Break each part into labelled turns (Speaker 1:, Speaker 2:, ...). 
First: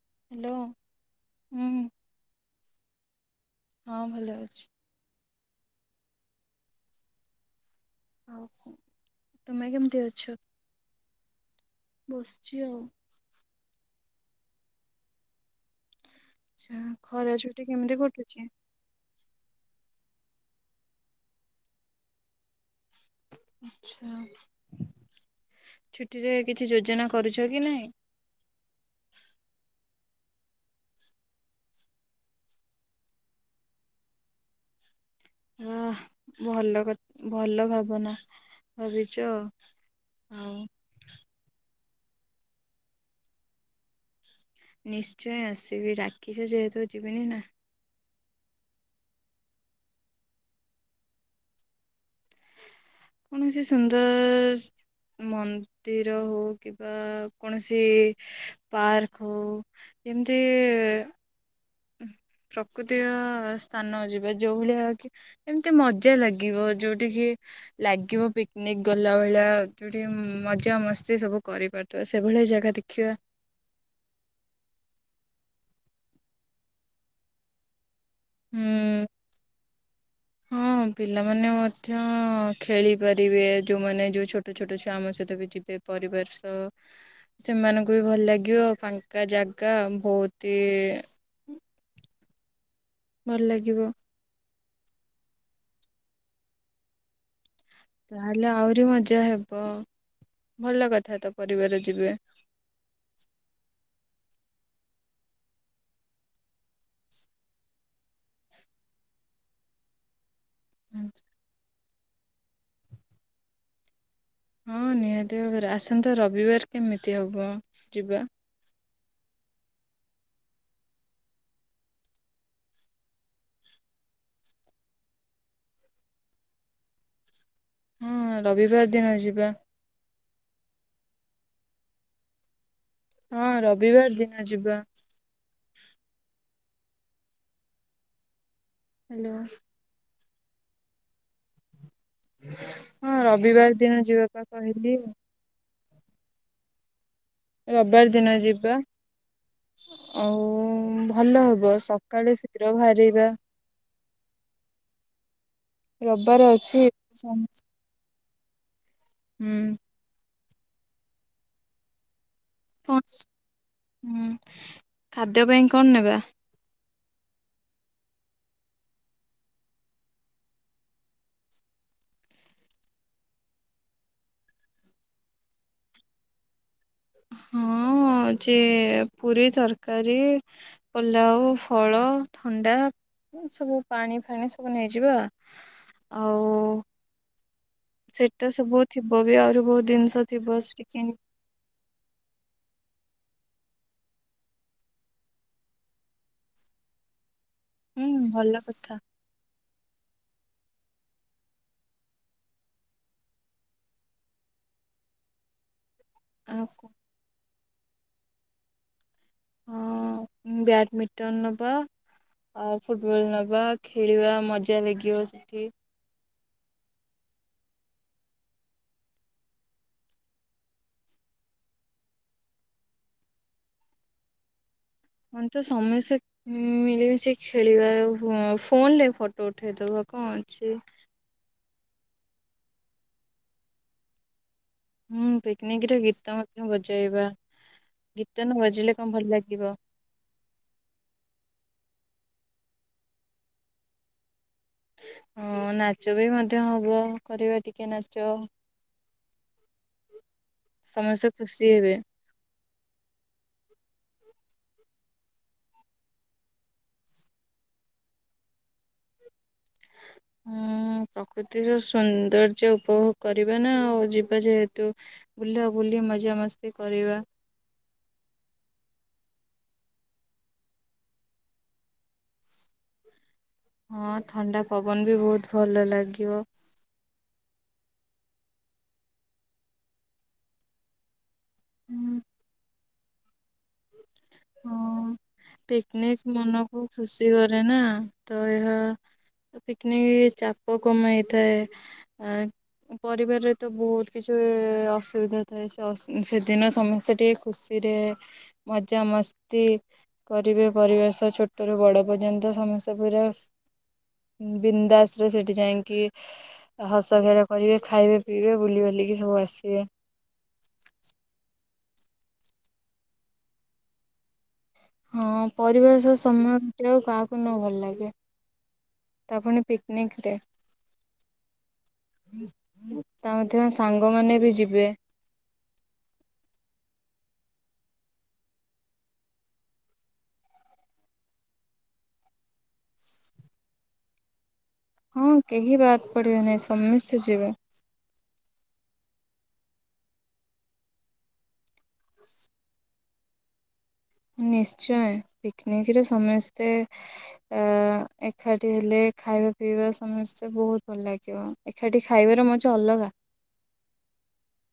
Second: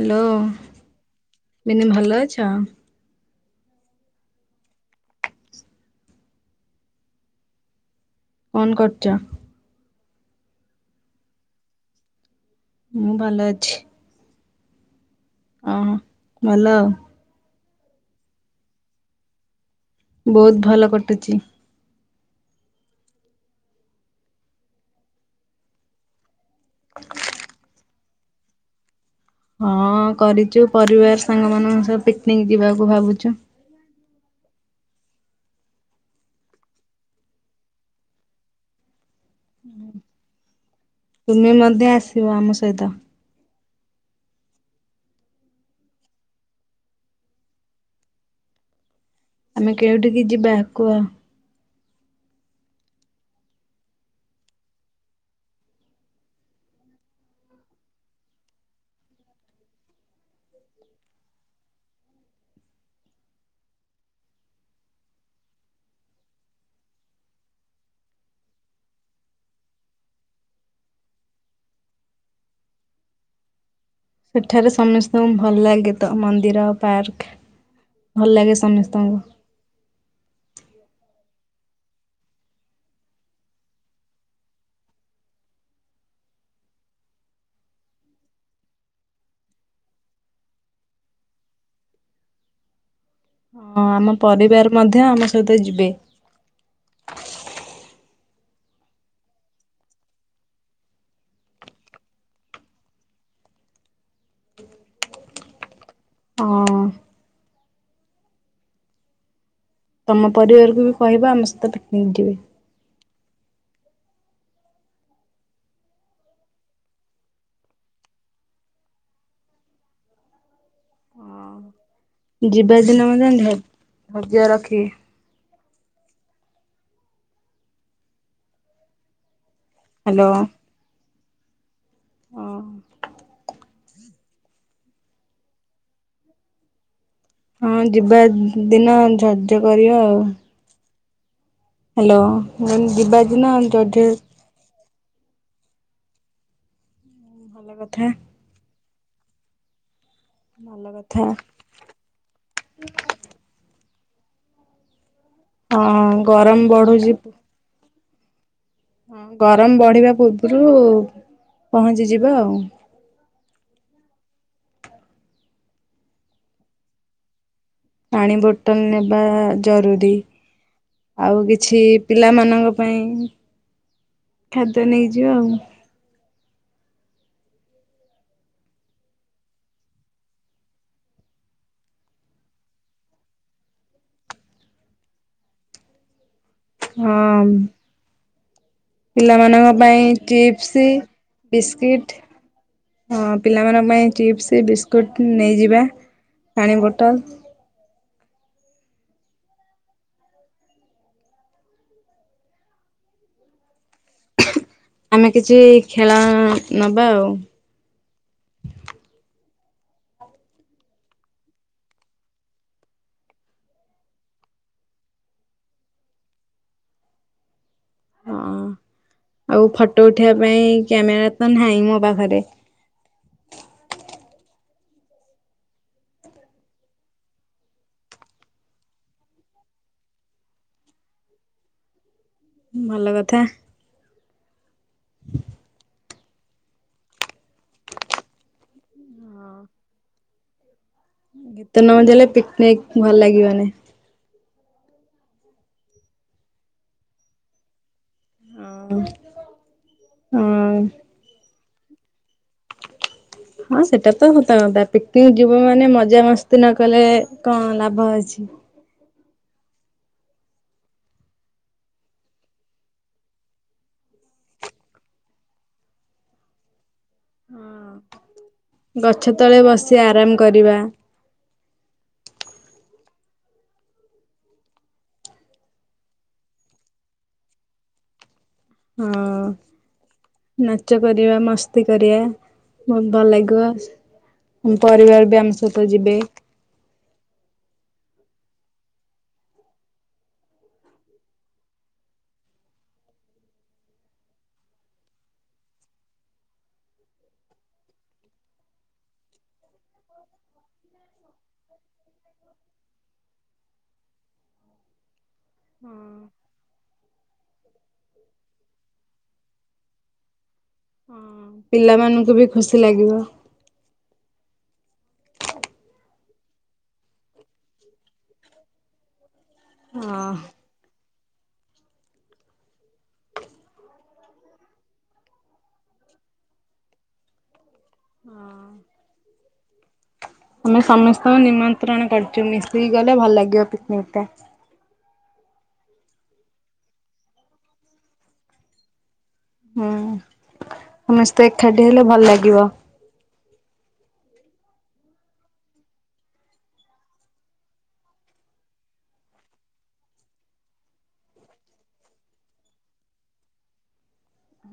Speaker 1: Hello
Speaker 2: ହୁଁ
Speaker 1: ମିନି ଭଲ ଅଛ।
Speaker 2: ହଁ ଭଲ ଅଛି। ଆଉ
Speaker 1: କଣ କରୁଛ।
Speaker 2: ତୁମେ କେମିତି ଅଛ? ବସିଛି ଆଉ
Speaker 1: ମୁଁ ଭଲ ଅଛି। ଆଉ ଭଲ
Speaker 2: ଆଚ୍ଛା ଖରା ଛୁଟି କେମିତି କଟୁଛି।
Speaker 1: ବହୁତ ଭଲ କଟୁଛି।
Speaker 2: ଛା ଛୁଟିରେ କିଛି ଯୋଜନା କରୁଛ କି ନାହିଁ?
Speaker 1: ହଁ କରିଛୁ ପରିବାର ସାଙ୍ଗମାନଙ୍କ ସହ ପିକନିକ୍ ଯିବାକୁ ଭାବୁଛୁ
Speaker 2: ହୁଁ ଭଲ କ ଭଲ ଭାବନା ଭାବିଚ। [unintelligible]
Speaker 1: ତୁମେ ମଧ୍ୟ ଆସିବ ଆମ ସହିତ।
Speaker 2: ନିଶ୍ଚୟ ଆସିବି ଡାକିଛ ଯେହେତୁ ଯିବିନି ନା
Speaker 1: ଆମେ କେଉଁଠିକି ଯିବା କୁଆ?
Speaker 2: ମାନେ ସେ ସୁନ୍ଦର ମନ୍ଦିର ହଉ କିମ୍ବା କୌଣସି ପାର୍କ ହଉ ଏମିତି ପ୍ରକୃତିର ସ୍ଥାନ ଯିବା ଯେଉଁ ଭଳିଆ କି ଏମିତି ମଜା ଲାଗିବ ଯୋଉଠି କି ଲାଗିବ ପିକ୍ନିନିକ୍ ଗଲା ଭଳିଆ ଯୋଉଠି ମଜା ମସ୍ତି ସବୁ କରିପାରୁ ତ ସେଭଳିଆ ଜାଗା ଦେଖିବା।
Speaker 1: ସେଠାରେ ସମସ୍ତଙ୍କୁ ଭଲ ଲାଗେ ତ ମନ୍ଦିର ପାର୍କ। ଭଲ ଲାଗେ
Speaker 2: ହୁଁ।
Speaker 1: ସମସ୍ତଙ୍କୁ।
Speaker 2: ହଁ ପିଲାମାନେ ମଧ୍ୟ ଖେଳିପାରିବେ ଯେଉଁମାନେ ଯେଉଁ ଛୋଟ ଛୋଟ ଛୁଆ ଆମ ସହିତ ବି ଯିବେ। ପରିବାର ସଅ। ସେମାନଙ୍କୁ ବି ଭଲ ଲାଗିବ ଫାଙ୍କା ଜାଗା ବୋହୁତି ଭଲ
Speaker 1: ହଁ
Speaker 2: ଲାଗିବ
Speaker 1: ଆମ ପରିବାର ମଧ୍ୟ ଆମ ସହିତ ଯିବେ।
Speaker 2: ତାହେଲେ ଆହୁରି ମଜା ହେବ ଭଲ କଥା ତ ପରିବାର ଯିବେ।
Speaker 1: ହଁ। ତମ ପରିବାରକୁ ବି କହିବ ଆମ ସହିତ ପିକ୍ନି ନିକ୍ ଯିବେ।
Speaker 2: ହଁ ନିହାତି ଭାବରେ ଆସନ୍ତା ରବିବାର କେମିତି ହବ ଯିବା।
Speaker 1: ଯିବା ଦିନେ ମଧ୍ୟ ଧ ଧୈର୍ଯ୍ୟ ରଖି।
Speaker 2: ହଁ ରବିବାର ଦିନ ଯିବା।
Speaker 1: ହାଲୋ। ଅହଂ। [unintelligible]
Speaker 2: ହଁ ରବିବାର ଦିନ ଯିବା।
Speaker 1: ହଁ ଯିବା ଦିନ
Speaker 2: ହ୍ୟାଲୋ
Speaker 1: ଧାଯ୍ୟ କରିବା ଆଉ। ହାଲୋ ମୁଁ
Speaker 2: ହଁ
Speaker 1: ଯିବା ଦିନେ
Speaker 2: ରବିବାର ଦିନ
Speaker 1: ଯୋଥେ [unintelligible]
Speaker 2: ଯିବା ପା କହିଲି।
Speaker 1: ଭଲ କଥା
Speaker 2: ରବିବାର ଦିନ ଯିବା ଆଉ
Speaker 1: ଭଲ କଥା
Speaker 2: ଭଲ ହବସ। କାଳେ ଶୀଘ୍ର ବାହାରିବା।
Speaker 1: ହଁ
Speaker 2: ରଵିବାରେ
Speaker 1: ଗରମ
Speaker 2: ଅଛି।
Speaker 1: ବଢୁଛି
Speaker 2: [unintelligible]
Speaker 1: ହଁ
Speaker 2: ହୁଁ
Speaker 1: ଗରମ ବଢିବା ପୂର୍ବରୁ ପହଞ୍ଚିଯିବା ଆଉ।
Speaker 2: ପହଂଚ ହୁଁ ଖାଦ୍ୟ ପାଇଁ କଣ ନେବା?
Speaker 1: ପାଣି ବୋଟଲ ନେବା ଜରୁରୀ। ଆଉ କିଛି ପିଲାମାନଙ୍କ ପାଇଁ ଖାଦ୍ୟ ନେଇଯିବେ ଆଉ।
Speaker 2: ହଁ ଯେ ପୁରି ତରକାରୀ ପୋଲାଉ, ଫଳ, ଥଣ୍ଡା ସବୁ ପାଣି ଫାଣି ସବୁ ନେଇଯିବା ଆଉ
Speaker 1: ହୁଁମ୍।
Speaker 2: ସେଠି ତ ସବୁ ଥିବ ବି ଆହୁରି ବହୁତୁ ଦିନିଷ ଥିବ ସେଠିକିଣି
Speaker 1: ବିସ୍କ୍ୱିଟ୍। ହଁ ପିଲାମାନଙ୍କ ପାଇଁ ଚିପ୍ସ ବିସ୍କୁଟ୍ ନେଇଯିବା ପାଣି ବୋଟଲ।
Speaker 2: ହୁଁ ଭଲ କଥା।
Speaker 1: ଆମେ କିଛି ଖେଳ
Speaker 2: ଆଉ କଣ
Speaker 1: ନବା ଆଉ।
Speaker 2: ହଁ ବ୍ୟାଡ଼ମିଣ୍ଟନ ନେବା ଆଉ ଫୁଟବଲ ନବା ଖେଳିବା ମଜା ଲେଗିବ ସେଠି।
Speaker 1: ହଁ ଆଉ ଫଟୋ ଉଠେଇିଆ ପାଇଁ କ୍ୟାମେରା ତ ହ୍ନାଇଁ ମୋ ପାଖରେ।
Speaker 2: ଆନ୍‌ଚ ସମେସେ ଉଁ ମିଳିମିଶି ଖେଳିବା ଆଉ ଫୋ ଫୋନରେ ଫଟୋ ଉଠେଇଦବା କଁ ଅଛି?
Speaker 1: ଭଲକଥା।
Speaker 2: ହୁଁ ପିକନିକ ରେ ଗୀତ ମଧ୍ୟ ବଜାଇବା ଗୀତ ନ ବାଜିଲେ କଁ ଭଲ ଲାଗିବ।
Speaker 1: ଗୀତ ନ ଡେଲେ ପିକ୍‌ନିକ୍‌ ଭଲ ଲାଗିବନି।
Speaker 2: ହଁ ନାଚ ବି ମଧ୍ୟ ହବ କରିବା ଟିକେ ନାଚ।
Speaker 1: ହଁ।
Speaker 2: ସମସ୍ତେ ତୁସି ହେବେ।
Speaker 1: ହଁ ସେଟାତ ହତକତା ପିକନିକ୍‌ ଯିବୁ ମାନେ ମଜାମସ୍ତି ନ କଲେ କଁ ଲାଭ ଅଛି?
Speaker 2: ହୁଁ। ଉଁ ପ୍ରକୃତିର ସୌନ୍ଦର୍ଯ୍ୟ ଉପଭୋଗ କରିବା ନା ଆଉ ଯିବା ଯେହେତୁ ବୁହ୍ଲାବୁଲି ମଜାମସ୍ତି କରିବା।
Speaker 1: ଗଛତଳେ ବସି ଆରାମ କରିବା।
Speaker 2: ହଁ ଥଣ୍ଡା ପବନ ବି ଭଉତ ଭଲ ଲାଗିବ।
Speaker 1: ହଁ ନାଚ କରିବା ମସ୍ତି କରିଆ ବହୁତ ଭଲ ଲାଗିବ। ଉଁମ ଅପରିବାର ବି ଆମ ସହିତ ଯିବେ।
Speaker 2: ବହୁ ଖୁସିଅରେ ନା ତ ଏହା ତ ପିକ୍ ନି ଚାପ କମେଇଥାଏ ଆଁ ପରିବାରରେ ତ ବହୁତ କିଛି ଅସୁବିଧା ଥାଏ ସେ ଅସ୍ ସେଦିନ ସମସ୍ତେ ଟିକେ ଖୁସିରେ ମଜାମସ୍ତି କରିବେ ପରିବାର ସହ ଛୋଟରୁୁ ବଡ ପର୍ଯ୍ୟନ୍ତ ସମସ୍ତେ ପୁରା ଉଁ ବିନ୍ଦାସରେ ସେଠି ଯାଇଁକି ହସଖେଳ କରିବେ ଖାଇବେ ପିଇବେ ବୁଲି ବାଲିକି ସବୁ ଆସିବେ।
Speaker 1: ହଁ। ପିଲାମାନଙ୍କୁ ବି ଖୁସି ଲାଗିବ।
Speaker 2: ହଁ ପରିବାର ସହ ସମୟ କଟିବାକୁ କାହାକୁ ନ ଭଲ ଲାଗେ। ତା ଫୁଣି
Speaker 1: ହଁ।
Speaker 2: ପିକନିକରେ। ତା ମଧ୍ୟ ସାଙ୍ଗମାନେ ବି ଯିବେ।
Speaker 1: ହଁ। ଆମେ ସମସ୍ତଙ୍କୁ ନିମନ୍ତ୍ରଣ କର ଚୁ ମିଶିକି ଗଲେ ଭଲ ଲାଗିବ ପିକନିକଟା।
Speaker 2: ହଁ କେହି ବାଦ୍‌ପଡିବେ ନାଇଁ ସମେସ୍ତେ ଯିବେ।
Speaker 1: ହୁଁ ସମେସ୍ତେ ଏଖାଟି ହେଲେ ଭଲ ଲାଗିବ।
Speaker 2: ନିଶ୍ଚୟ ପିକ଼୍ନିକରେ ସମେସ୍ତେ ଅ ଏକାଠି ହେଲେ ଖାଇବା ପିଇବା ସମସ୍ତେ ବହୁତ ଭଲ ଲାଗିବ। ଏଖାଟି ଖାଇବାର ମଜା ଅଲଗା।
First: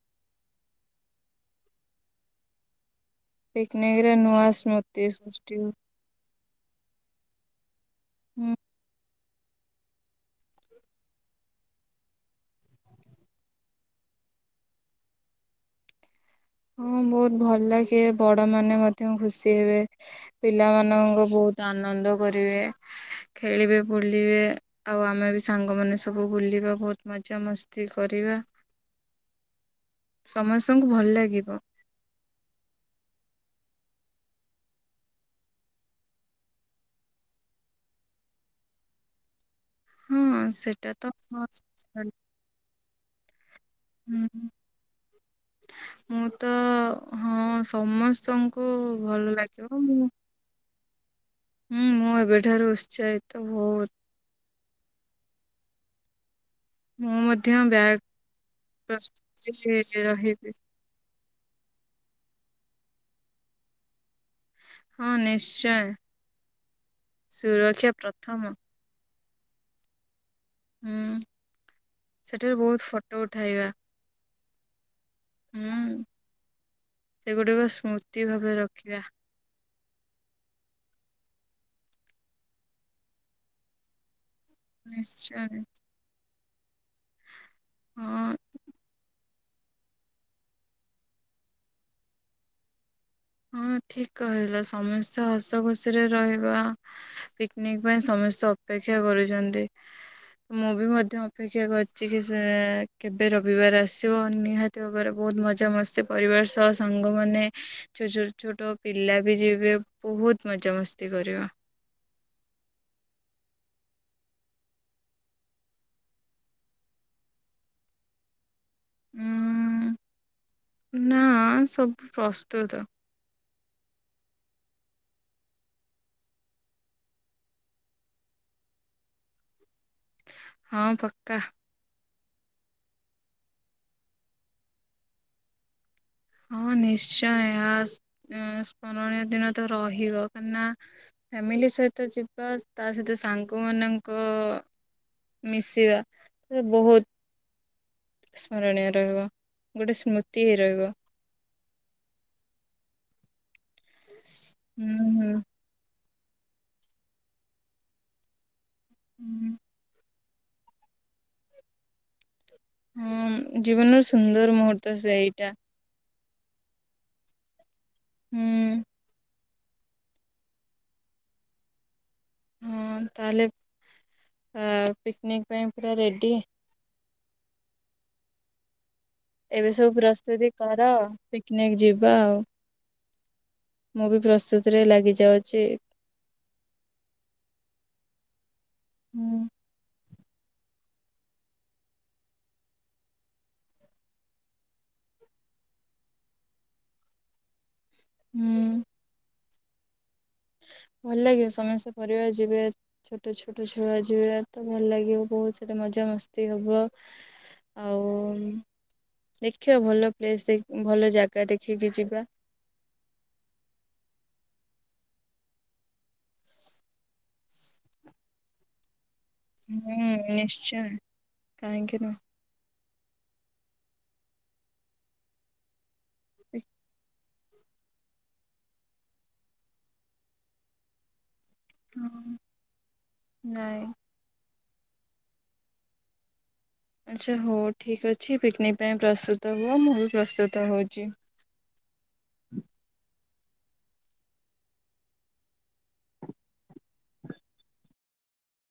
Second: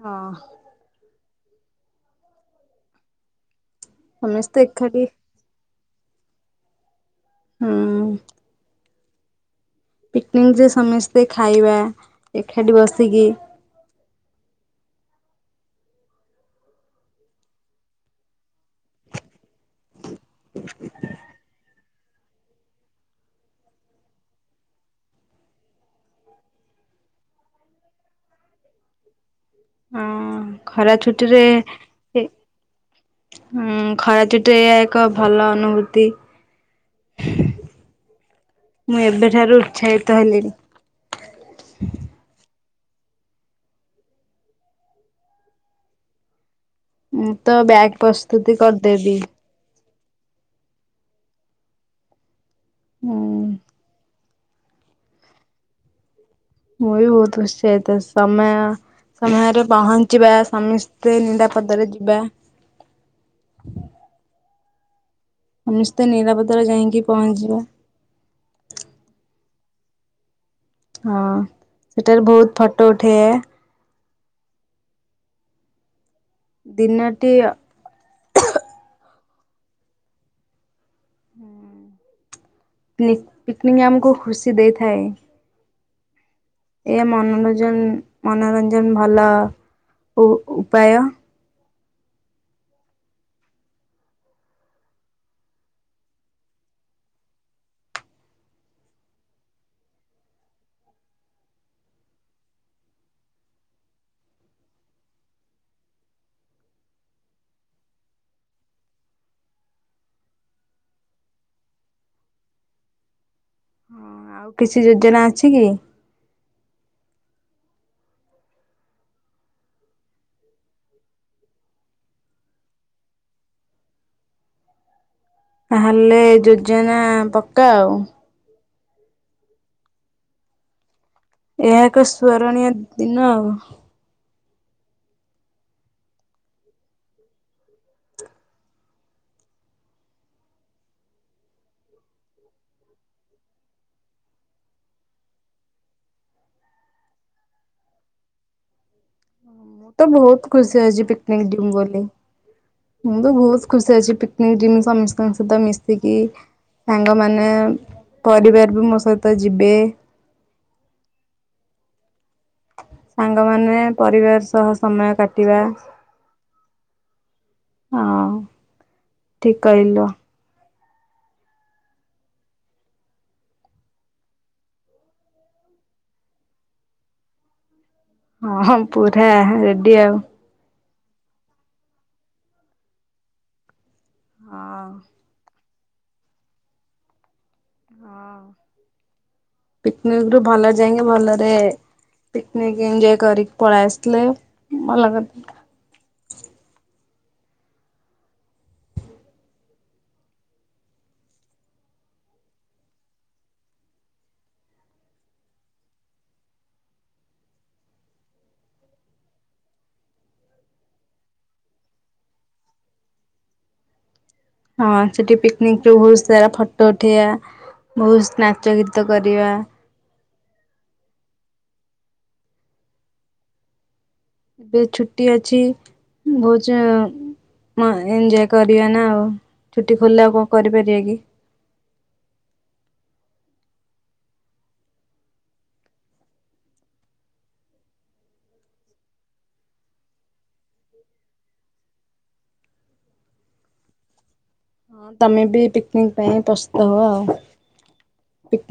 Speaker 1: ହଁ।
Speaker 2: ପିକ୍‌ନିକରେ ନୂଆ
Speaker 1: ସମସ୍ତେ ଏକାଠି
Speaker 2: ସ୍ମୃତି ସୃଷ୍ଟି ହୁ
Speaker 1: ହୁଁ।
Speaker 2: ହୁଁ।
Speaker 1: ପିକ୍‌ନିକରେ ସମେସ୍ତେ ଖାଇବା ଏଖାଟି ବସିକି
Speaker 2: ହଁ ବହୁତ ଭଲଲାଗେ ବଡମାନେ ମଧ୍ୟ ଖୁସିହେବେ ପିଲାମାନଙ୍କ ବହୁତ ତ ଆନନ୍ଦ କରିବେ ଖେଳିବେ ବୁଲିବେ ଆଉ ଆମେ ବି ସାଙ୍ଗମାନେ ସବୁ ବୁଲିବା ଭଉତ ମଜାମସ୍ତି କରିବା। ସମସ୍ତଙ୍କୁ ଭଲ ଲାଗେ।
Speaker 1: ସେ, ସେ ହୁଁ, ଖରାଛୁଟି ରେ ଏହା ଏକ ଭଲ ଅନୁଭୂତି। ମୁଁ ଏବେଠାରୁ ଉତ୍ସାହିତ
Speaker 2: ହଁ
Speaker 1: ହେଲିଣିି।
Speaker 2: [unintelligible] ହୁଁ, ମୁଁ ତ
Speaker 1: ମୁଁ
Speaker 2: ହଁ,
Speaker 1: ତ ବ୍ୟାଗ୍ ପ୍ରସ୍ତୁତି
Speaker 2: ସମସ୍ତଙ୍କୁ
Speaker 1: କରିଦେବି।
Speaker 2: ଭଲ ଲାଗିବ। ମୁଁ ହୁଁ, ମୁଁ ଏବେଠାରୁ ଉତ୍ସାହିତ
Speaker 1: ହୁଁ
Speaker 2: ବହୁତ।
Speaker 1: ମୁଁ ବି ବହୁତ
Speaker 2: ମଧ୍ୟ
Speaker 1: ଉତ୍ସାହିତ।
Speaker 2: ବ୍ୟାଗ୍
Speaker 1: ସମୟ ସମୟରେ
Speaker 2: ପ୍ରସ୍ତୁତି
Speaker 1: ପହଞ୍ଚିବା
Speaker 2: ରହିବି
Speaker 1: ସମସ୍ତେ। ଟେ ନିରାପଦରେ ଯିବା
Speaker 2: ହଁ ନିଶ୍ଚୟ,
Speaker 1: ସମସ୍ତେ ନିରାପଦରେ ଯାଇକି ପହଞ୍ଚିବା
Speaker 2: ସୁରକ୍ଷା ପ୍ରଥମ। ହୁଁ
Speaker 1: ହଁ, ସେଠାରେ ବହୁତ ଫଟୋ ଉଠେଇଆ।
Speaker 2: ହୁଁ,
Speaker 1: ଦିନଟି
Speaker 2: ସେଗୁଡିକ ସ୍ମୃତି ଭାବେ ରଖିବା।
Speaker 1: ପିକ ପିକନିକ ଆମକୁ ଖୁସି ଦେଇଥାଏ।
Speaker 2: ନିଶ୍ଚୟ।
Speaker 1: ଏହା ମନୋରଞ୍ଜନ,
Speaker 2: ହଁ
Speaker 1: ମନୋରଞ୍ଜନ ଭଲ ଉ ପାୟ।
Speaker 2: ହଁ ଠିକ କହିଲ। ସମସ୍ତେ ହସ ଖୁସିରେ ରହିବା। ପିକନିକ ପାଇଁ ସମସ୍ତେ ଅପେକ୍ଷା କରୁଛନ୍ତି। ମୁଁ ବି ମଧ୍ୟ ଅପେକ୍ଷା କରିଛି କି ସେ କେବେ ରବିବାର ଆସିବ ନିହାତି [unintelligible] ବହୁତ ମଜା ମସ୍ତି, ପରିବାର ସହ ସାଙ୍ଗମାନେ ସେ ଛୋଟ ଛୋଟ ପିଲା ବି ଯିବେ ବହୁତ ମଜାମସ୍ତି କରିବା।
Speaker 1: ଆଉ କିଛି ଯୋଜନା ଅଛି କି?
Speaker 2: ଉଁ, ନା ସବୁ ପ୍ରସ୍ତୁତ।
Speaker 1: ତା ହେଲେ ଯୋଜନା ପକ୍କା ଆଉ।
Speaker 2: ହଁ ପକ୍କା।
Speaker 1: ଏହା ଏକ ସ୍ମରଣୀୟ ଦିନ ଆଉ।
Speaker 2: ହଁ ନିଶ୍ଚୟ। ଏହା ସ୍କ ସ୍ମରଣୀୟ ଦିନ ତ ରହିବ କାହିଁ ନା ଫ୍ୟାମିଲି ସହିତ ଯିବା ତା ସହିତ ସାଙ୍ଗ ମାନଙ୍କ ମିଶିବା, ସେ ବହୁତ ସ୍ମରଣୀୟ ରହିବ।
Speaker 1: ମୁଁ
Speaker 2: ଗୋଟେ
Speaker 1: ତ
Speaker 2: ସ୍ମୃତି
Speaker 1: ବହୁତ
Speaker 2: ହେଇ
Speaker 1: ଖୁସି
Speaker 2: ରହିବ।
Speaker 1: ଆଜି ପିକ୍ ନିକ ଯିବି ବୋଲି। ମୁଁ ତ ବହୁତ ଖୁସି ଅଛିି ପିକନିକ ଯିବି
Speaker 2: ହୁଁ ହୁଁ
Speaker 1: ସମସ୍ତଙ୍କ ସହିତ ମିଶି ତିକି ସାଙ୍ଗମାନେ, ପରିବାର ବି ମୋ ସହିତ
Speaker 2: ହୁଁ।
Speaker 1: ଯିବେ।
Speaker 2: ହଁ
Speaker 1: ସାଙ୍ଗମାନେ,
Speaker 2: ଜୀବନର
Speaker 1: ପରିବାର
Speaker 2: ସୁନ୍ଦର
Speaker 1: ସହ
Speaker 2: ମୁହୂର୍ତ୍ତ
Speaker 1: ସମୟ
Speaker 2: ସେଇଟା
Speaker 1: କାଟିବା। ହଁ।
Speaker 2: ହୁଁ।
Speaker 1: ଠିକ କହିଲୁ।
Speaker 2: ହଁ, ତାହେଲେ ଏ ପିକ୍ନିକ୍ ପାଇଁ ପୁରା ରେଡ଼ି।
Speaker 1: ହଁ ହଁ, ପୁରା
Speaker 2: ଏବେ ସବୁ
Speaker 1: ରେଡି ଆଉ।
Speaker 2: ପ୍ରସ୍ତୁତି କର ପିକନିକ ଯିବା ଆଉ। ମୁଁ ବି ପ୍ରସ୍ତୁତିରେ
Speaker 1: ହଁ
Speaker 2: ଲାଗିଯାଉଛି। ହୁଁ
Speaker 1: ପିକ୍ନିକ ରୁ ଭଲରେ ଯାଇକି ଭଲରେ ପିକନିକ ଏନଜୟ କରିିକି ପଳେଇ ଆସିଲେ ଭଲ କଥା।
Speaker 2: ହୁଁ। ଭଲ ଲାଗିବ। ସମସ୍ତେ ପରିବାର ଯିବେ। ଛୋଟ ଛୋଟ ଛୁଆ ଯିବା ତ ଭଲ ଲାଗିବ ବହୁତ ସେଟା ମଜା ମସ୍ତି ହବ। ଆଉ ଦେଖିବା ଭଲ ପ୍ଲେସ୍ ଭଲ ଜାଗା ଦେଖିକି ଯିବା।
Speaker 1: ହଁ ସେଠି ପିକନିକ ରୁ ବହୁତ ସାରା ଫଟୋ ଉଠେଇଆ। ବହୁତ ନାଚ ଗୀତ କରିବା।
Speaker 2: ହୁଁ ନିଶ୍ଚୟ, କାହିକି ନା
Speaker 1: ଏବେ ଛୁଟି ଅଛି। ଭୋଜା ଏଞଜୟ କରିବା ନା ଆଉ। ଛୁଟି ଖୋଲିଲା ଆଉ କଣ କରିପାରିବା କି?
Speaker 2: ହଁ ନାଇଁ। ଆଚ୍ଛା ହଉ ଠିକ୍ ଅଛି। ପିକନିକ୍ ପାଇଁ ପ୍ରସ୍ତୁତ ହୁଅ ମୁଁ ବି ପ୍ରସ୍ତୁତ ହେଉଚି।
Speaker 1: ହଁ ତମେ ବି ପିକନିକ୍ ପାଇଁ ପ୍ରସ୍ତୁତ ହୁଅ ଆଉ ପିକନି - -